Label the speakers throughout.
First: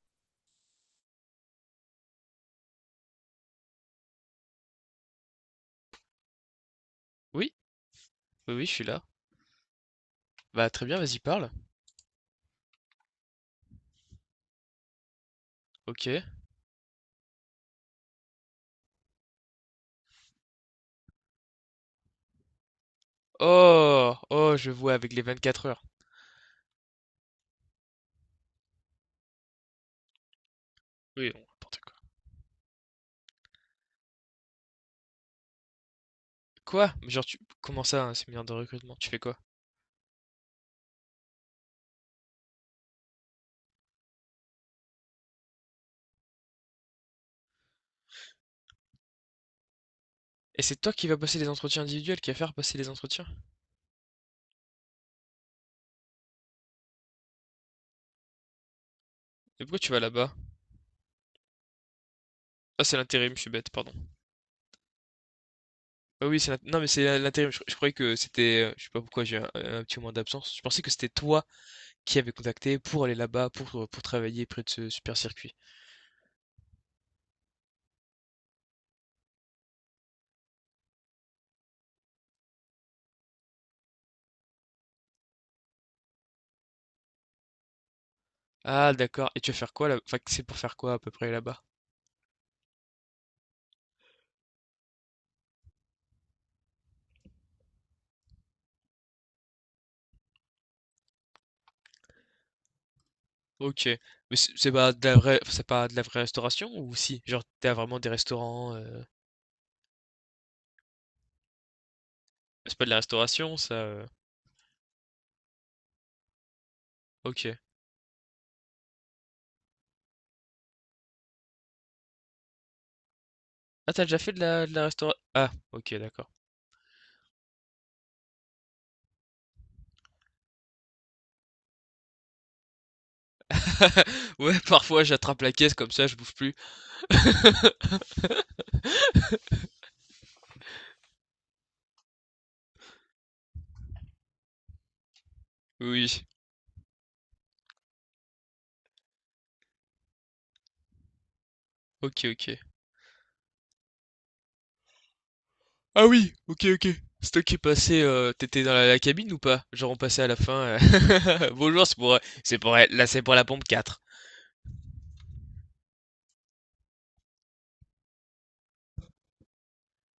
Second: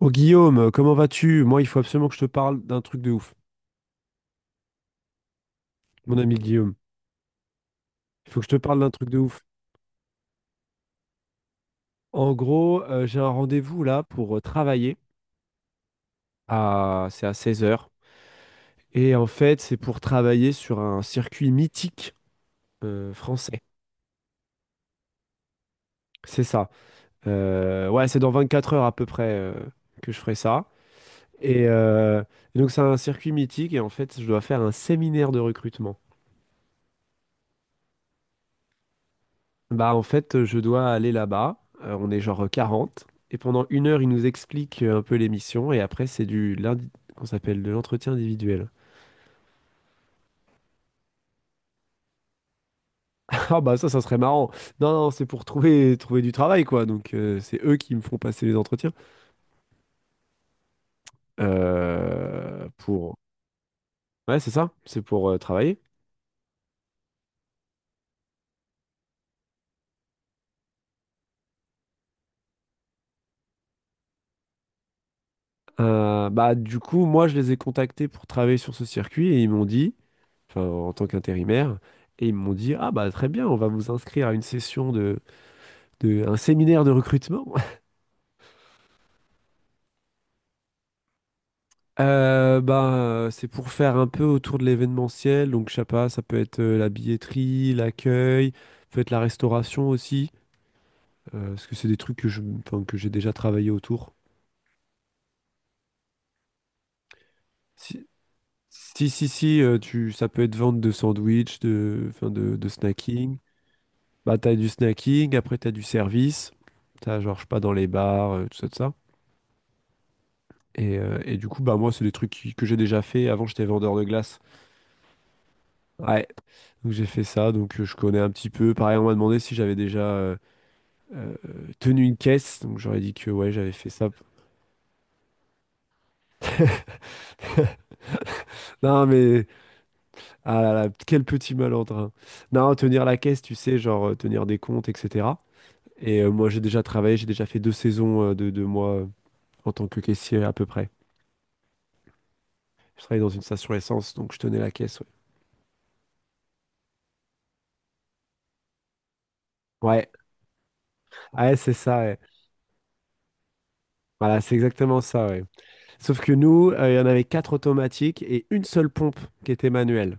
Speaker 1: Oh Guillaume, comment vas-tu? Moi, il faut absolument que je te parle d'un truc de ouf, mon ami Guillaume.
Speaker 2: Oui,
Speaker 1: Il faut que je
Speaker 2: oui,
Speaker 1: te
Speaker 2: oui, je
Speaker 1: parle
Speaker 2: suis
Speaker 1: d'un
Speaker 2: là.
Speaker 1: truc de ouf.
Speaker 2: Bah très bien, vas-y, parle.
Speaker 1: En gros, j'ai un rendez-vous là pour travailler
Speaker 2: Ok.
Speaker 1: à c'est à 16 heures. Et en fait, c'est pour travailler sur un circuit mythique français.
Speaker 2: Oh, oh, je vois avec les 24 heures.
Speaker 1: C'est ça. Ouais, c'est dans 24 heures à peu près que je ferai ça.
Speaker 2: Oui, bon,
Speaker 1: Et,
Speaker 2: n'importe quoi.
Speaker 1: euh, et donc, c'est un circuit mythique et en fait, je dois faire un séminaire de recrutement.
Speaker 2: Quoi? Mais genre, comment ça, un séminaire de recrutement? Tu fais quoi?
Speaker 1: Bah en fait, je dois aller là-bas. On est genre 40. Et pendant une heure, ils nous expliquent un peu l'émission. Et après, c'est du lundi qu'on s'appelle de l'entretien individuel.
Speaker 2: Et c'est toi qui vas passer les entretiens individuels, qui va faire passer les entretiens?
Speaker 1: Ah bah ça, ça serait marrant. Non, non, c'est pour trouver du travail, quoi. Donc c'est eux qui me font passer les entretiens.
Speaker 2: Mais pourquoi tu vas là-bas? Ah, c'est
Speaker 1: Pour.
Speaker 2: l'intérim, je suis bête, pardon.
Speaker 1: Ouais, c'est ça. C'est pour travailler.
Speaker 2: Ah oui, non, mais c'est l'intérim. Je croyais que c'était, je sais pas pourquoi j'ai un petit moment d'absence. Je pensais que c'était toi qui avais contacté pour aller là-bas, pour travailler près de ce super circuit.
Speaker 1: Bah du coup, moi, je les ai contactés pour travailler sur ce circuit. Et ils m'ont dit, enfin en tant qu'intérimaire, et ils m'ont dit, ah bah très bien, on va vous inscrire à une session de un séminaire de recrutement.
Speaker 2: Ah, d'accord. Et tu vas faire quoi là? Enfin, c'est pour faire quoi à peu près là-bas?
Speaker 1: Bah, c'est pour faire un peu autour de l'événementiel. Donc, je sais pas, ça peut être la billetterie, l'accueil, peut être la restauration aussi, parce que c'est des trucs enfin, que j'ai déjà travaillé
Speaker 2: Ok.
Speaker 1: autour.
Speaker 2: Mais c'est pas de la vraie, enfin, c'est pas de la vraie restauration ou si? Genre, t'as vraiment
Speaker 1: Si,
Speaker 2: des restaurants.
Speaker 1: si, si, si, ça peut être vente de sandwich, enfin, de
Speaker 2: C'est pas de la
Speaker 1: snacking.
Speaker 2: restauration, ça.
Speaker 1: Bah, t'as du snacking, après t'as du service. T'as genre, je sais pas,
Speaker 2: Ok.
Speaker 1: dans les bars, tout ça, tout ça. Et du coup, bah, moi, c'est des trucs que j'ai déjà fait. Avant, j'étais
Speaker 2: Ah,
Speaker 1: vendeur de
Speaker 2: t'as déjà fait
Speaker 1: glace.
Speaker 2: de la restauration? Ah, ok,
Speaker 1: Ouais.
Speaker 2: d'accord.
Speaker 1: Donc j'ai fait ça, donc je connais un petit peu. Pareil, on m'a demandé si j'avais déjà euh, tenu une caisse, donc j'aurais dit que ouais, j'avais fait ça.
Speaker 2: Ouais, parfois j'attrape la caisse comme ça je bouffe plus.
Speaker 1: Non mais, ah là là, quel petit malordre, hein. Non, tenir la caisse, tu sais, genre tenir des comptes, etc.
Speaker 2: Oui.
Speaker 1: Et
Speaker 2: Oui.
Speaker 1: moi j'ai déjà travaillé, j'ai déjà fait 2 saisons de moi en tant que caissier à peu près.
Speaker 2: Ok, ok.
Speaker 1: Je travaillais dans une station essence, donc je tenais la caisse, ouais.
Speaker 2: Ah oui, OK, OK. C'est toi qui est passé, tu dans la cabine ou pas? Genre, on
Speaker 1: Ouais,
Speaker 2: passait à la fin,
Speaker 1: ouais, c'est
Speaker 2: «Bonjour,
Speaker 1: ça, ouais.
Speaker 2: c'est pour la là, c'est pour la pompe quatre.
Speaker 1: Voilà, c'est exactement ça, ouais. Sauf que nous, il y en avait 4 automatiques et une seule pompe qui était manuelle.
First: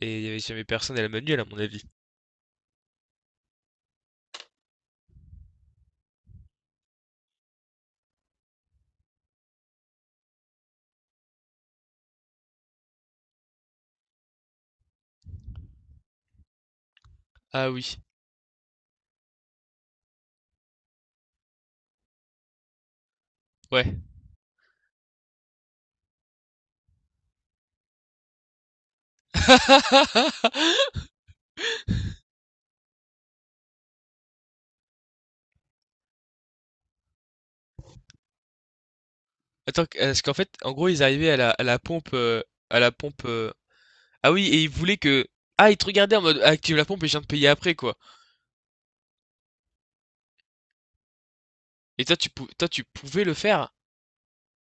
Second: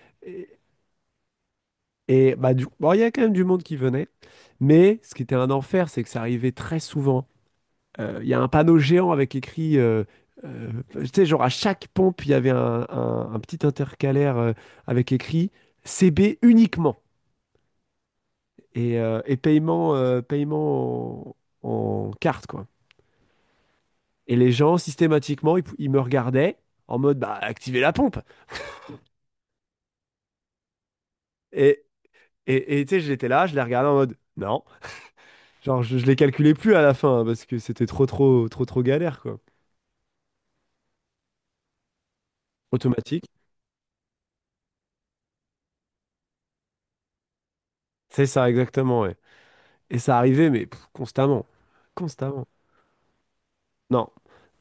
Speaker 2: Et il y avait jamais personne à la manuelle à mon avis.
Speaker 1: Et bah, du bon, il y a quand même du monde qui venait. Mais ce qui était un enfer, c'est que ça arrivait très souvent. Il y a un panneau géant avec écrit, tu sais, genre à chaque pompe, il y avait un petit intercalaire avec écrit CB uniquement.
Speaker 2: Ah oui,
Speaker 1: Et paiement en carte, quoi.
Speaker 2: ouais.
Speaker 1: Et les gens, systématiquement, ils me regardaient en mode, bah, activez la pompe. Et, et, tu sais, j'étais là, je les regardais en mode, non. Genre, je les calculais plus à la fin, hein, parce que c'était trop, trop, trop, trop galère, quoi.
Speaker 2: Attends, q est qu'en fait, en gros, ils arrivaient à la pompe, à la
Speaker 1: Automatique.
Speaker 2: pompe. Ah oui, et ils voulaient que... Ah, ils te regardaient en mode: ah, «Active la pompe et je viens de payer après», quoi.
Speaker 1: C'est ça, exactement, ouais. Et ça arrivait, mais pff, constamment.
Speaker 2: Et toi, tu
Speaker 1: Constamment.
Speaker 2: pou toi tu pouvais le faire?
Speaker 1: Non.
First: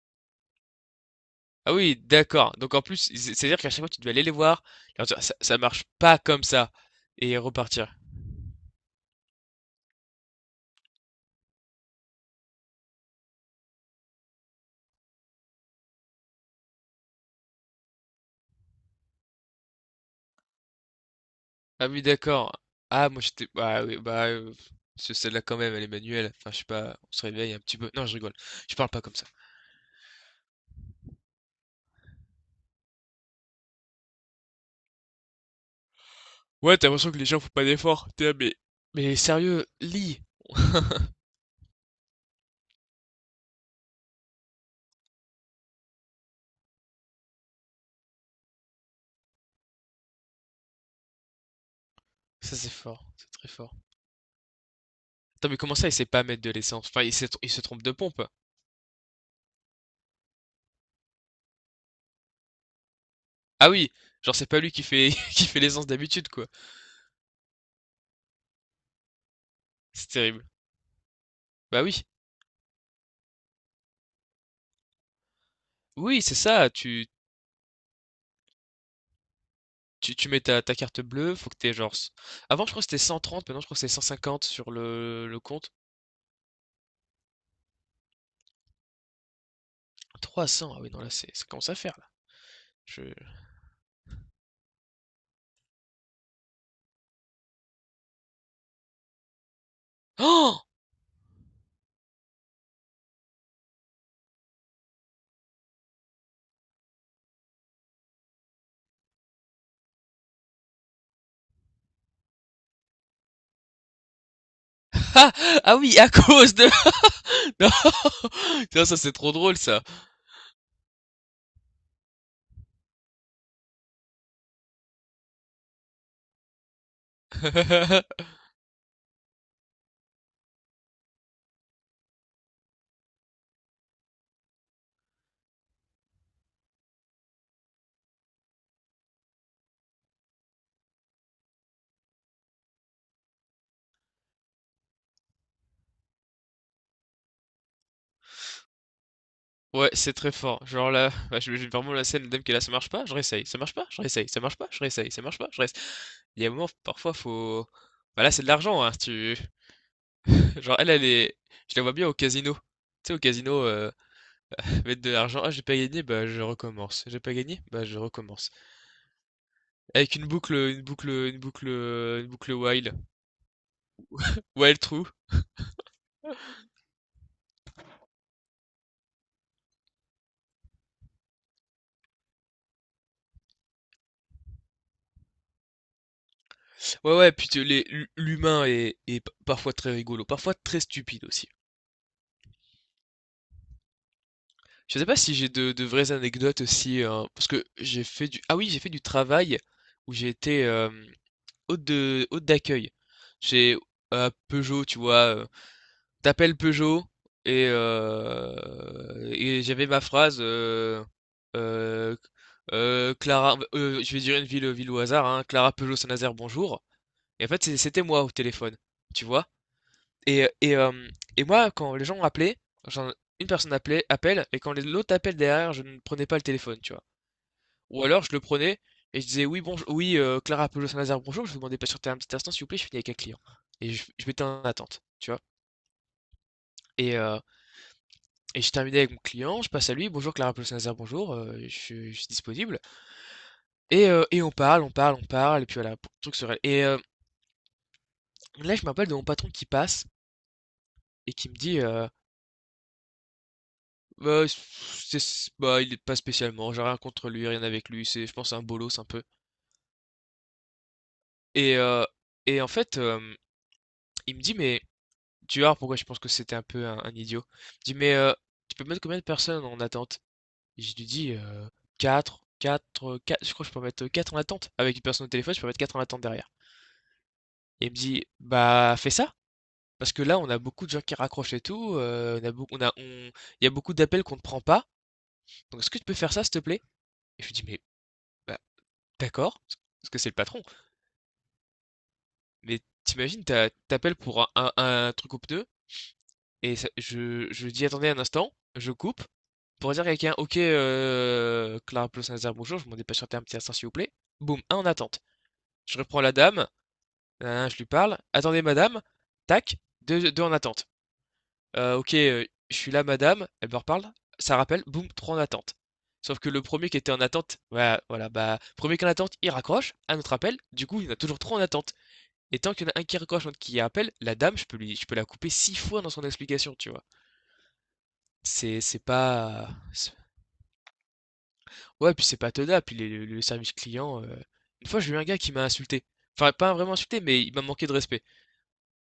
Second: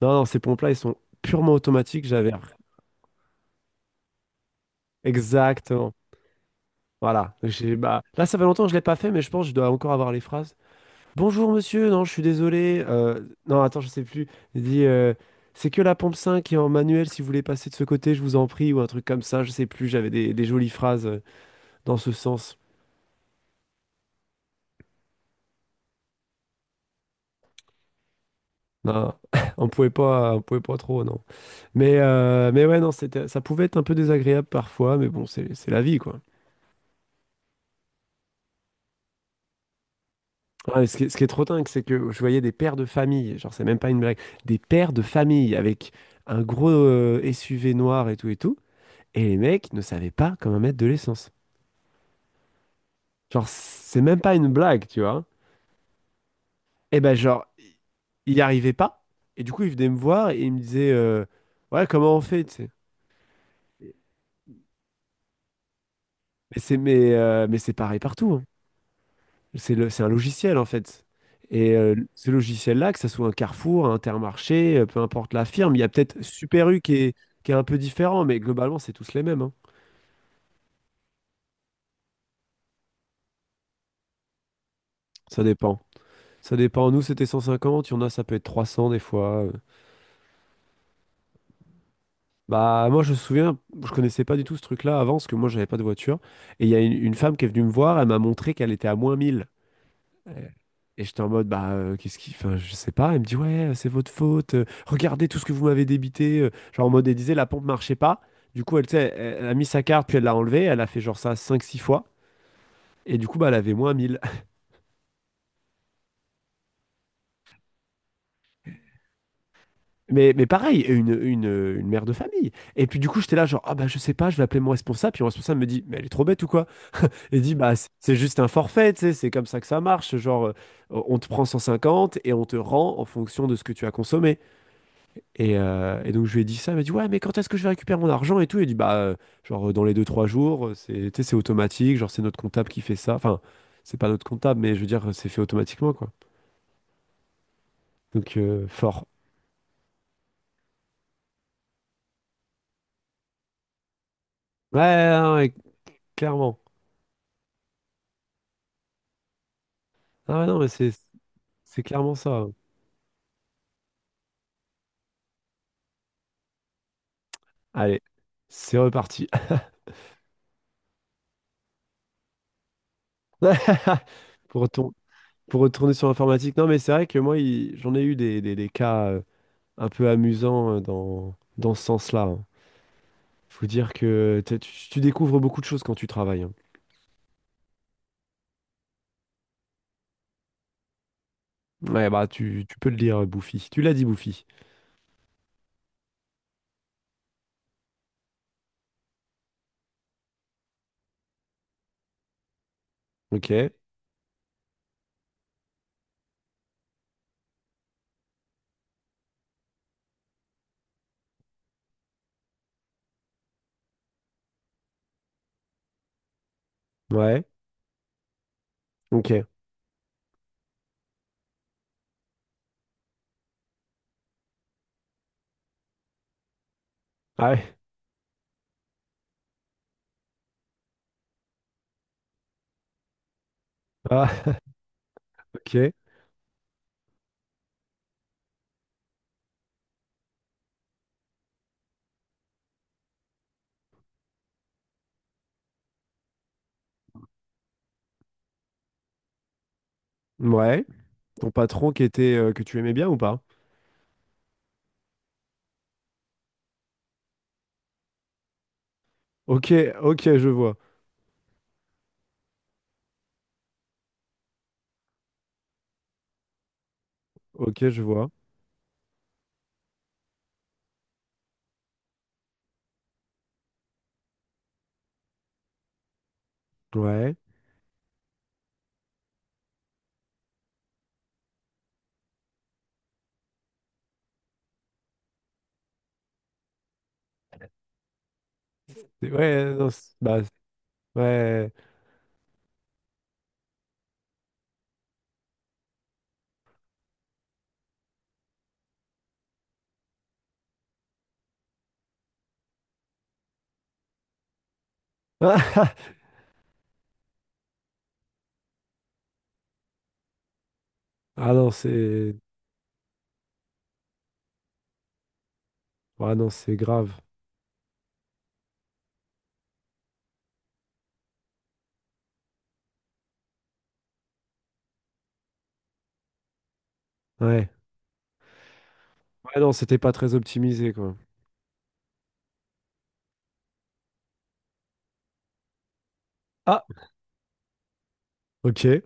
Speaker 1: Non, non, ces pompes-là, ils sont purement
Speaker 2: Ah oui,
Speaker 1: automatiques, j'avais.
Speaker 2: d'accord. Donc en plus, c'est-à-dire qu'à chaque fois, tu devais aller les voir, leur dire, ça marche
Speaker 1: Exactement.
Speaker 2: pas comme ça,
Speaker 1: Voilà.
Speaker 2: et
Speaker 1: J'ai,
Speaker 2: repartir.
Speaker 1: bah, là, ça fait longtemps que je l'ai pas fait, mais je pense que je dois encore avoir les phrases. Bonjour, monsieur. Non, je suis désolé. Non, attends, je sais plus. Il dit, c'est que la pompe 5 qui est en manuel. Si vous voulez passer de ce côté, je vous en prie. Ou un truc comme ça, je sais plus. J'avais des jolies phrases
Speaker 2: Ah
Speaker 1: dans
Speaker 2: oui,
Speaker 1: ce
Speaker 2: d'accord.
Speaker 1: sens.
Speaker 2: Ah, moi j'étais... Ah oui, bah. C'est celle-là quand même, elle est manuelle. Enfin, je sais pas, on se réveille un petit peu. Non, je rigole. Je parle pas
Speaker 1: Non,
Speaker 2: comme ça.
Speaker 1: on pouvait pas trop, non. Mais ouais, non, ça pouvait être un peu désagréable parfois, mais bon, c'est la vie, quoi.
Speaker 2: Ouais, t'as l'impression que les gens font pas d'efforts. T'es là, mais... Mais sérieux, lis!
Speaker 1: Ouais, et est ce qui est trop dingue, c'est que je voyais des pères de famille, genre, c'est même pas une blague, des pères de famille avec un gros SUV noir et tout et tout, et les mecs ne savaient pas comment mettre de l'essence.
Speaker 2: Ça, c'est fort, c'est
Speaker 1: Genre,
Speaker 2: très fort.
Speaker 1: c'est même pas une blague, tu vois.
Speaker 2: Attends, mais comment ça, il sait pas mettre de l'essence?
Speaker 1: Et
Speaker 2: Enfin,
Speaker 1: ben, genre,
Speaker 2: il se trompe de pompe.
Speaker 1: il n'y arrivait pas. Et du coup, il venait me voir et il me disait, ouais, comment on fait, tu sais.
Speaker 2: Ah oui, genre c'est pas lui qui fait qui fait l'essence d'habitude, quoi.
Speaker 1: Mais c'est pareil partout, hein. C'est
Speaker 2: C'est
Speaker 1: un
Speaker 2: terrible.
Speaker 1: logiciel en fait. Et
Speaker 2: Bah oui,
Speaker 1: ce logiciel-là, que ce soit un Carrefour, un Intermarché, peu importe la firme, il y a peut-être
Speaker 2: oui, c'est
Speaker 1: Super
Speaker 2: ça.
Speaker 1: U qui
Speaker 2: Tu,
Speaker 1: est, qui est un peu différent, mais globalement, c'est tous les mêmes, hein.
Speaker 2: tu, tu mets ta carte bleue, faut que t'aies genre. Avant, je crois que c'était 130, maintenant je crois que c'est 150 sur le
Speaker 1: Ça
Speaker 2: compte.
Speaker 1: dépend. Ça dépend. Nous, c'était 150 il y en a, ça peut être 300 des fois.
Speaker 2: 300, ah oui, non, là, c'est, ça commence à faire, là.
Speaker 1: Bah,
Speaker 2: Je...
Speaker 1: moi, je me souviens, je connaissais pas du tout ce truc-là avant, parce que moi, j'avais pas de voiture. Et il y a une femme qui est venue me voir, elle m'a montré qu'elle était à -1 000.
Speaker 2: Oh!
Speaker 1: Et j'étais en mode, bah, qu'est-ce qui enfin, je sais pas. Elle me dit: «Ouais, c'est votre faute, regardez tout ce que vous m'avez débité», genre en mode elle disait la pompe marchait pas. Du coup, elle, tu sais, elle a mis sa carte, puis elle l'a enlevée. Elle a fait genre ça cinq six fois et du coup, bah, elle avait moins 1 000.
Speaker 2: Ah! Ah oui, à cause de... Non! Tiens, ça, c'est trop drôle, ça!
Speaker 1: Mais pareil, une mère de famille et puis du coup, j'étais là genre: «Ah bah, je sais pas, je vais appeler mon responsable», puis mon responsable me dit: «Mais elle est trop bête ou quoi?» Il dit: «Bah, c'est juste un forfait, tu sais, c'est comme ça que ça marche, genre, on te prend 150 et on te rend en fonction de ce que tu as consommé». Et donc je lui ai dit ça, il m'a dit ouais mais quand est-ce que je vais récupérer mon argent et tout, il dit bah genre dans les deux trois jours, c'est tu sais, c'est automatique, genre c'est notre comptable qui fait ça, enfin c'est pas notre comptable mais je veux dire c'est fait automatiquement quoi. Donc fort.
Speaker 2: Ouais, c'est très fort. Genre là, bah, j'imagine vraiment la scène, le dame qui est là, ça marche pas, je réessaye, ça marche pas, je réessaye, ça marche pas,
Speaker 1: Ouais,
Speaker 2: je réessaye,
Speaker 1: ouais,
Speaker 2: ça
Speaker 1: ouais,
Speaker 2: marche pas,
Speaker 1: ouais,
Speaker 2: je réessaye. Il y a un
Speaker 1: clairement.
Speaker 2: moment, parfois faut... Bah là, c'est de l'argent, hein, si tu...
Speaker 1: Ah ouais, non mais
Speaker 2: Genre, elle,
Speaker 1: c'est
Speaker 2: elle est... Je
Speaker 1: c'est
Speaker 2: la vois bien au
Speaker 1: clairement ça.
Speaker 2: casino. Tu sais, au casino, mettre de l'argent. Ah, j'ai pas gagné, bah je recommence. J'ai pas gagné, bah je
Speaker 1: Allez,
Speaker 2: recommence.
Speaker 1: c'est reparti.
Speaker 2: Avec une boucle, une boucle, une boucle, une boucle while.
Speaker 1: Pour
Speaker 2: While
Speaker 1: retour-
Speaker 2: true.
Speaker 1: pour retourner sur l'informatique, non mais c'est vrai que moi j'en ai eu des cas un peu amusants dans ce sens-là, hein. Faut dire que tu découvres beaucoup de choses quand tu travailles, hein.
Speaker 2: Ouais, ouais, puis l'humain est parfois très rigolo, parfois très stupide aussi.
Speaker 1: Ouais, bah tu peux le dire, Bouffy. Tu l'as dit, Bouffy.
Speaker 2: Je sais pas si j'ai de vraies anecdotes aussi, hein, parce que j'ai fait du... Ah oui, j'ai fait du travail où j'ai été hôte d'accueil.
Speaker 1: Ok.
Speaker 2: J'ai à Peugeot, tu vois. T'appelles Peugeot et, euh, et j'avais ma phrase euh, Clara, je vais dire une ville au hasard, hein, Clara Peugeot Saint-Nazaire, bonjour.
Speaker 1: Ouais.
Speaker 2: Et en fait, c'était moi au téléphone, tu vois.
Speaker 1: Ok.
Speaker 2: Et, et, euh, et moi, quand les gens genre, une personne appelait, appelle, et quand l'autre appelle derrière, je ne prenais pas le téléphone, tu vois.
Speaker 1: Ah ouais.
Speaker 2: Ou alors, je le prenais et je disais: oui, bonjour, oui, Clara Peugeot Saint-Nazaire, bonjour, je vous demandais pas sur un petit instant, s'il vous plaît, je finis avec un client. Et je m'étais
Speaker 1: Ah,
Speaker 2: en attente, tu vois.
Speaker 1: ok.
Speaker 2: Et, euh, Et je terminé avec mon client, je passe à lui: bonjour Clara Paul-Saint-Nazaire, bonjour, je suis disponible. Et on parle, on parle, on parle et puis voilà, pour truc se là, je me rappelle de mon patron qui passe
Speaker 1: Ouais.
Speaker 2: et qui
Speaker 1: Ton
Speaker 2: me dit,
Speaker 1: patron qui
Speaker 2: heu:
Speaker 1: était que tu aimais bien ou pas?
Speaker 2: «Bah, c'est s bah, il est pas spécialement, j'ai rien contre lui, rien avec lui, c'est je pense c'est un bolos un peu».
Speaker 1: Ok, ok, je vois.
Speaker 2: Et heu et en fait, il me dit: «Mais», tu vois pourquoi je pense que c'était un peu un idiot.
Speaker 1: Ok,
Speaker 2: Il me
Speaker 1: je
Speaker 2: dit: «Mais,
Speaker 1: vois.
Speaker 2: tu peux mettre combien de personnes en attente?» Et je lui dis: quatre. Je crois que je peux mettre 4 en attente. Avec une personne au téléphone, je peux mettre 4 en attente derrière.
Speaker 1: Ouais.
Speaker 2: Il me dit: «Bah, fais ça, parce que là, on a beaucoup de gens qui raccrochent et tout, on a beaucoup on a on il y a beaucoup d'appels qu'on ne prend pas, donc est-ce que tu peux faire ça, s'il te plaît?» Et je lui dis: «Mais, bah,
Speaker 1: C'est-
Speaker 2: d'accord»,
Speaker 1: Ouais, non,
Speaker 2: parce
Speaker 1: c'est-
Speaker 2: que c'est le
Speaker 1: bah,
Speaker 2: patron,
Speaker 1: ouais.
Speaker 2: mais tu imagines, tu pour un truc aux pneus, et ça je dis: «Attendez un instant», je coupe pour dire à quelqu'un: «OK, Clara Ploss-Nassar, bonjour, je m'en dépêche de un petit instant, s'il vous plaît». Boum, un en attente. Je reprends la dame, na je lui parle: «Attendez madame», tac, deux 2 en attente.
Speaker 1: Ah non,
Speaker 2: OK,
Speaker 1: c'est.
Speaker 2: je suis là madame, elle me reparle, ça rappelle, boum, trois en attente.
Speaker 1: Ah
Speaker 2: Sauf que
Speaker 1: non,
Speaker 2: le
Speaker 1: c'est
Speaker 2: premier qui était
Speaker 1: grave.
Speaker 2: en attente, voilà, voilà, bah, premier qui est en attente, il raccroche, un autre appel, du coup, il y en a toujours 3 en attente, et tant qu'il y en a un qui raccroche, l'autre qui appelle, la dame, je peux la couper 6 fois dans son explication, tu vois?
Speaker 1: Ouais.
Speaker 2: C'est
Speaker 1: Ouais,
Speaker 2: pas
Speaker 1: non, c'était pas
Speaker 2: c'est
Speaker 1: très optimisé, quoi.
Speaker 2: Ouais, puis c'est pas tenable, puis les le service client, une fois, j'ai eu un gars qui m'a insulté, enfin, pas
Speaker 1: Ah,
Speaker 2: vraiment insulté, mais il m'a manqué de respect.
Speaker 1: ok.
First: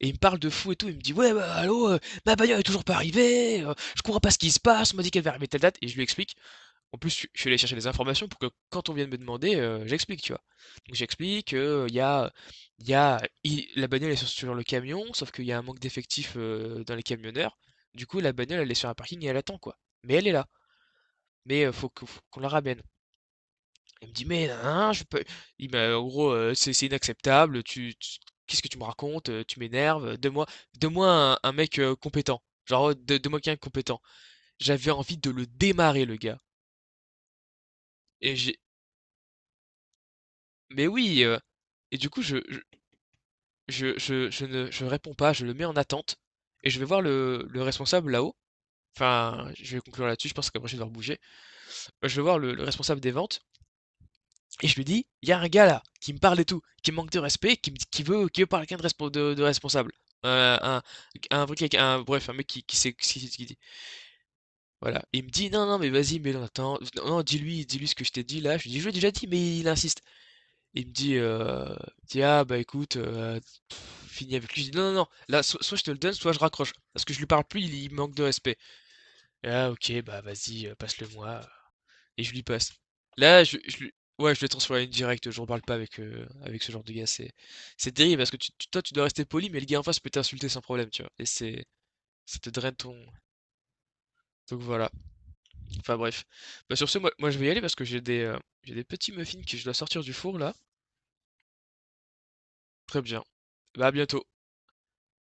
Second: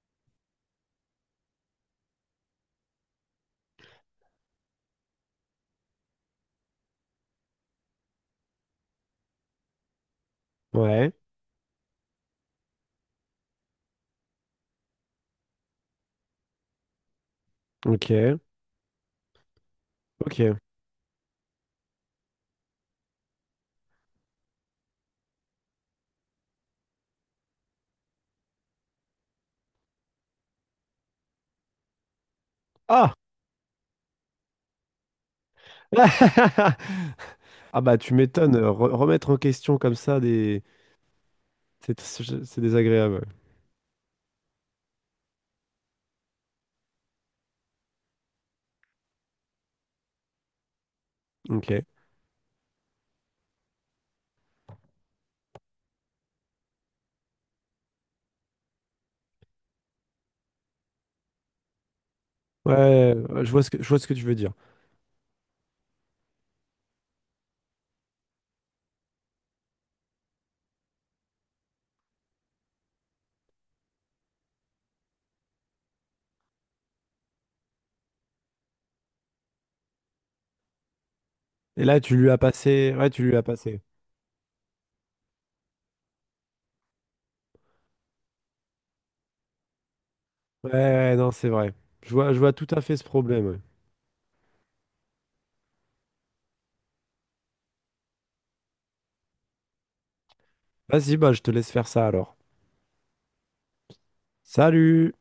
Speaker 2: Et il me parle de fou et tout, il me dit: «Ouais, bah, allô, ma bagnole est toujours pas arrivée, je comprends pas ce qui se passe, on m'a dit qu'elle va arriver telle date», et je lui explique. En plus, je suis allé chercher des informations pour que quand on vient de me demander, j'explique, tu vois? Donc
Speaker 1: Ouais.
Speaker 2: j'explique qu'il y a, il y a, i la bagnole est sur le camion, sauf qu'il y a un manque d'effectifs, dans les camionneurs. Du coup, la
Speaker 1: Ok.
Speaker 2: bagnole, elle est sur un parking et elle attend, quoi. Mais elle est là,
Speaker 1: Ok.
Speaker 2: mais, faut qu'on la ramène. Il me dit: «Mais hein, je peux». Il m'a en gros: «C'est inacceptable, tu qu'est-ce que tu me racontes? Tu m'énerves, donne-moi un mec, compétent, genre,
Speaker 1: Ah!
Speaker 2: donne-moi quelqu'un de compétent». J'avais envie de le démarrer, le gars,
Speaker 1: Ah bah tu
Speaker 2: et
Speaker 1: m'étonnes,
Speaker 2: j'ai...
Speaker 1: remettre en question comme ça.
Speaker 2: mais oui, et
Speaker 1: C'est
Speaker 2: du coup
Speaker 1: c'est désagréable.
Speaker 2: je ne je réponds pas, je le mets en attente et je vais voir le responsable là-haut, enfin, je vais conclure là-dessus, je pense qu'après je vais devoir bouger.
Speaker 1: Ok. Ouais,
Speaker 2: Je vais voir le responsable des ventes. Et je lui dis: il y a un gars là qui me parle et tout, qui me manque de respect, qui veut parler avec quelqu'un de responsable. Euh, un, un truc avec un, bref, un mec qui,
Speaker 1: ouais,
Speaker 2: qui sait ce
Speaker 1: ouais,
Speaker 2: qu'il ce
Speaker 1: ouais,
Speaker 2: qu'il
Speaker 1: je
Speaker 2: dit.
Speaker 1: vois ce que, je vois ce que tu veux dire.
Speaker 2: Voilà. Et il me dit: non, non, mais vas-y, mais non, attends, non, non, dis-lui, dis-lui ce que je t'ai dit là. Je lui dis: je l'ai déjà dit, mais il insiste. Et il me dit, ah, bah, écoute, pff, finis avec lui. Je dis: non, non, non, là, soit je te le donne, soit je raccroche. Parce que je lui parle plus, il manque de respect. Et, ah, ok, bah vas-y, passe-le-moi,
Speaker 1: Et là, tu
Speaker 2: et
Speaker 1: lui
Speaker 2: je
Speaker 1: as
Speaker 2: lui passe.
Speaker 1: passé. Ouais, tu lui as
Speaker 2: Là,
Speaker 1: passé.
Speaker 2: ouais, je vais transformer en une directe, j'en parle pas avec ce genre de gars, c'est terrible, parce que tu, toi tu dois rester poli, mais le gars en face peut t'insulter sans
Speaker 1: Ouais, ouais,
Speaker 2: problème, tu vois.
Speaker 1: ouais,
Speaker 2: Et
Speaker 1: non, c'est
Speaker 2: c'est...
Speaker 1: vrai. Je vois, je
Speaker 2: ça te
Speaker 1: vois tout
Speaker 2: draine,
Speaker 1: à fait
Speaker 2: ton...
Speaker 1: ce problème, ouais.
Speaker 2: donc voilà. Enfin, bref. Bah, sur ce, moi je vais y aller parce que j'ai des petits muffins que je dois sortir du four, là.
Speaker 1: Vas-y, bah, je te laisse faire ça alors.
Speaker 2: Très bien. Bah, à bientôt.
Speaker 1: Salut!